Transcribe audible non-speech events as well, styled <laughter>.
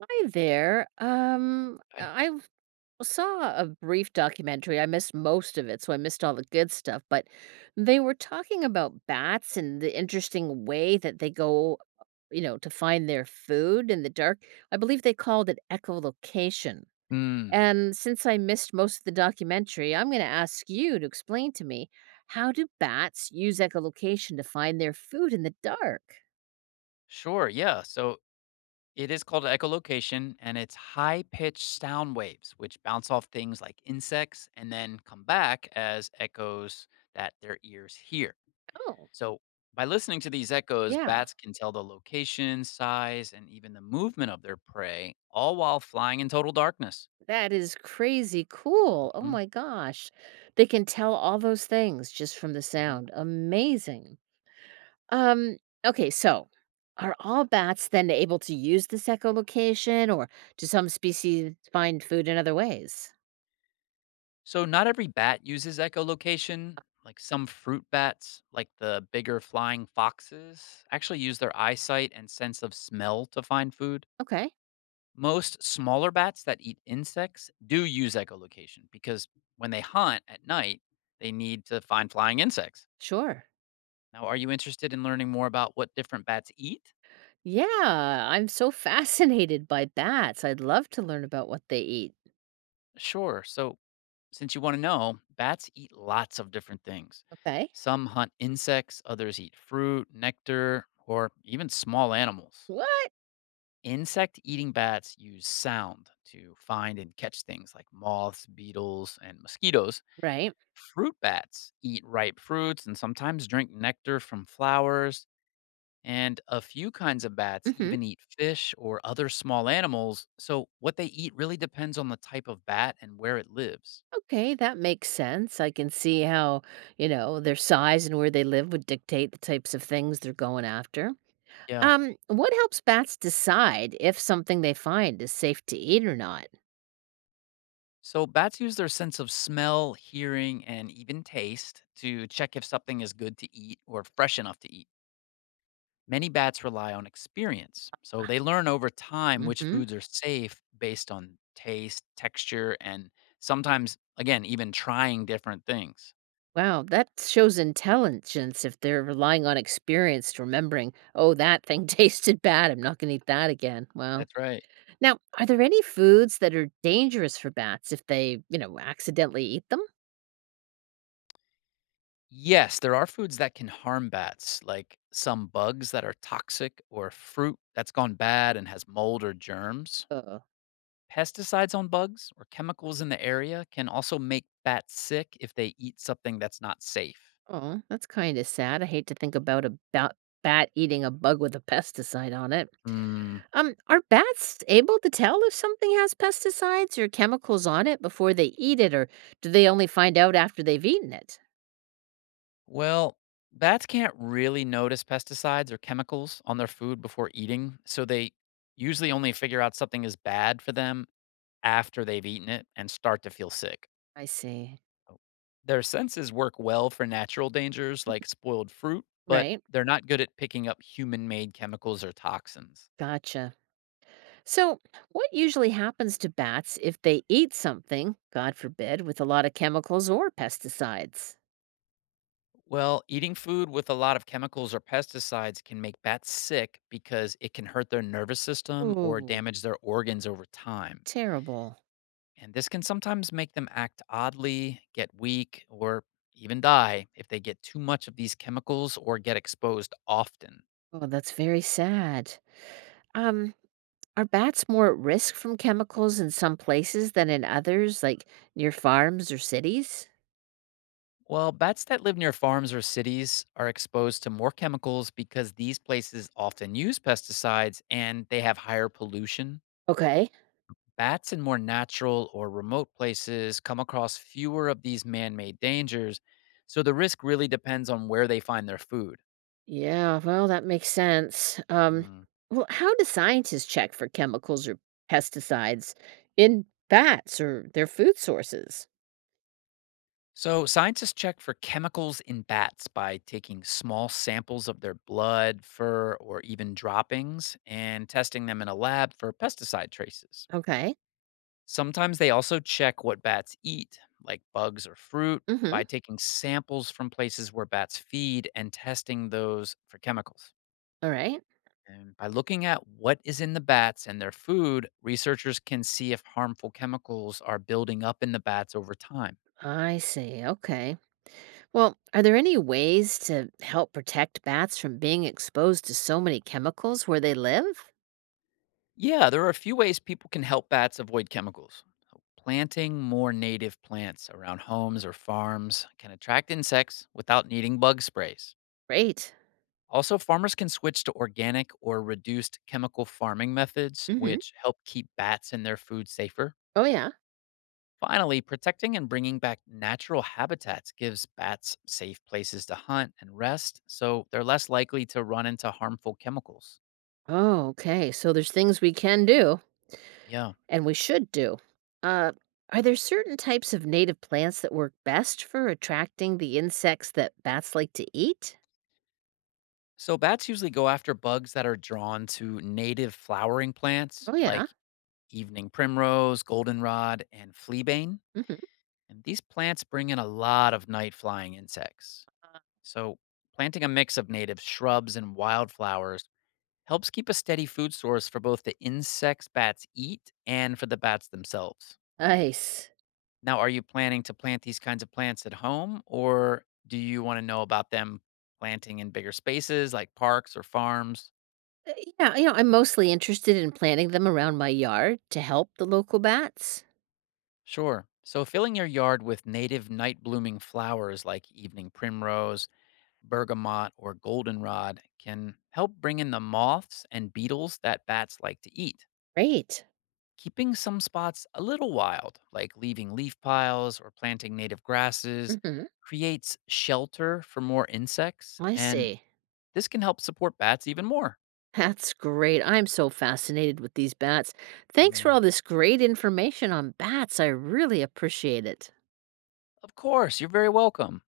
Hi there. I Saw a brief documentary. I missed most of it, so I missed all the good stuff. But they were talking about bats and the interesting way that they go, you know, to find their food in the dark. I believe they called it echolocation. mm, And since I missed most of the documentary, I'm going to ask you to explain to me, how do bats use echolocation to find their food in the dark? sure, yeah. So it is called echolocation, and it's high-pitched sound waves which bounce off things like insects and then come back as echoes that their ears hear. Oh, So by listening to these echoes, yeah. bats can tell the location, size, and even the movement of their prey, all while flying in total darkness. That is crazy cool. Oh Mhm, my gosh. They can tell all those things just from the mhm. sound. Amazing. Um okay, so are all bats then able to use this echolocation, or do some species find food in other ways? So not every bat uses echolocation. Like some fruit bats, like the bigger flying foxes, actually use their eyesight and sense of smell to find food. Okay, Most smaller bats that eat insects do use echolocation because when they hunt at night, they need to find flying insects. sure. Now, are you interested in learning more about what different bats eat? Yeah, I'm so <laughs> fascinated by bats. I'd love to learn about what they eat. Sure. So, since you want to know, bats eat lots of different things. Okay. Some hunt insects, others eat fruit, nectar, or even small animals. What? Insect eating bats use sound to find and catch things like moths, beetles, and mosquitoes. Right. Fruit bats eat ripe fruits and sometimes drink nectar from flowers. And a few kinds of bats Mhm. even eat fish or other small animals. So, what they eat really depends on the type of bat and where it lives. Okay, that makes sense. I can see how, you know, their size and where they live would dictate the types of things they're going after. Yeah. What helps bats decide if something they find is safe to eat or not? So, bats use their sense of smell, hearing, and even taste to check if something is good to eat or fresh enough to eat. Many bats rely on experience, so they learn over time which Hmm. foods are safe based on taste, texture, and sometimes, again, even trying different things. Wow, that shows intelligence if they're relying on experience to remembering, oh, that thing <laughs> tasted bad. I'm not going to eat that again. Wow. That's right. Now, are there any foods that are dangerous for bats if they, you know, accidentally eat them? Yes, there are foods that can harm bats, like some bugs that are toxic or fruit that's gone bad and has mold or germs. Uh, Pesticides on bugs or chemicals in the area can also make bats sick if they eat something that's not safe. oh, that's kind of sad. I hate to think about a bat eating a bug with a pesticide on it. Mm, Are bats able to tell if something has pesticides or chemicals on it before they eat it, or do they only find out after they've eaten it? well, bats can't really notice pesticides or chemicals on their food before eating, so they usually only figure out something is bad for them after they've eaten it and start to feel sick. I see. Oh. Their senses work well for natural dangers like spoiled fruit, but Right. they're not good at picking up human made chemicals or toxins. Gotcha. So, what usually happens to bats if they eat something, God forbid, with a lot of chemicals or pesticides? Well, eating food with a lot of chemicals or pesticides can make bats sick because it can hurt their nervous system or Oh, damage their organs over time. terrible. And this can sometimes make them act oddly, get weak, or even die if they get too much of these chemicals or get exposed often. Oh, that's very sad. Um, Are bats more at risk from chemicals in some places than in others, like near farms or cities? Well, bats that live near farms or cities are exposed to more chemicals because these places often use pesticides and they have higher pollution. Okay. Bats in more natural or remote places come across fewer of these man made dangers, so the risk really depends on where they find their food. Yeah, well, that makes sense. Mm. Well, how do scientists check for chemicals or pesticides in bats or their food sources? So, scientists check for chemicals in bats by taking small samples of their blood, fur, or even droppings and testing them in a lab for pesticide traces. Okay. Sometimes they also check what bats eat, like bugs or fruit, Mm-hmm. by taking samples from places where bats feed and testing those for chemicals. All right. And by looking at what is in the bats and their food, researchers can see if harmful chemicals are building up in the bats over time. I see. Okay. Well, are there any ways to help protect bats from being exposed to so many chemicals where they live? Yeah, there are a few ways people can help bats avoid chemicals. So planting more native plants around homes or farms can attract insects without needing bug sprays. Great. Also, farmers can switch to organic or reduced chemical farming methods, Mm-hmm. which help keep bats and their food safer. Oh, yeah. Finally, protecting and bringing back natural habitats gives bats safe places to hunt and rest, so they're less likely to run into harmful chemicals. Oh, okay. So there's things we can do Yeah. and we should do. Uh, are there certain types of native plants that work best for attracting the insects that bats like to eat? So, bats usually go after bugs that are drawn to native flowering plants Oh, yeah. like evening primrose, goldenrod, and fleabane. Hmm. And these plants bring in a lot of night flying insects. So, planting a mix of native shrubs and wildflowers helps keep a steady food source for both the insects bats eat and for the bats themselves. Nice. Now, are you planning to plant these kinds of plants at home or do you want to know about them planting in bigger spaces like parks or farms? Uh, Yeah, you know, I'm mostly interested in planting them around my yard to help the local bats. Sure. So, filling your yard with native night blooming flowers like evening primrose, bergamot, or goldenrod can help bring in the moths and beetles that bats like to eat. Great. Keeping some spots a little wild, like leaving leaf piles or planting native grasses, Hmm. creates shelter for more insects, I and see. this can help support bats even more. That's great. I'm so fascinated with these bats. Thanks for Mm. all this great information on bats. I really appreciate it. Of course, you're very welcome.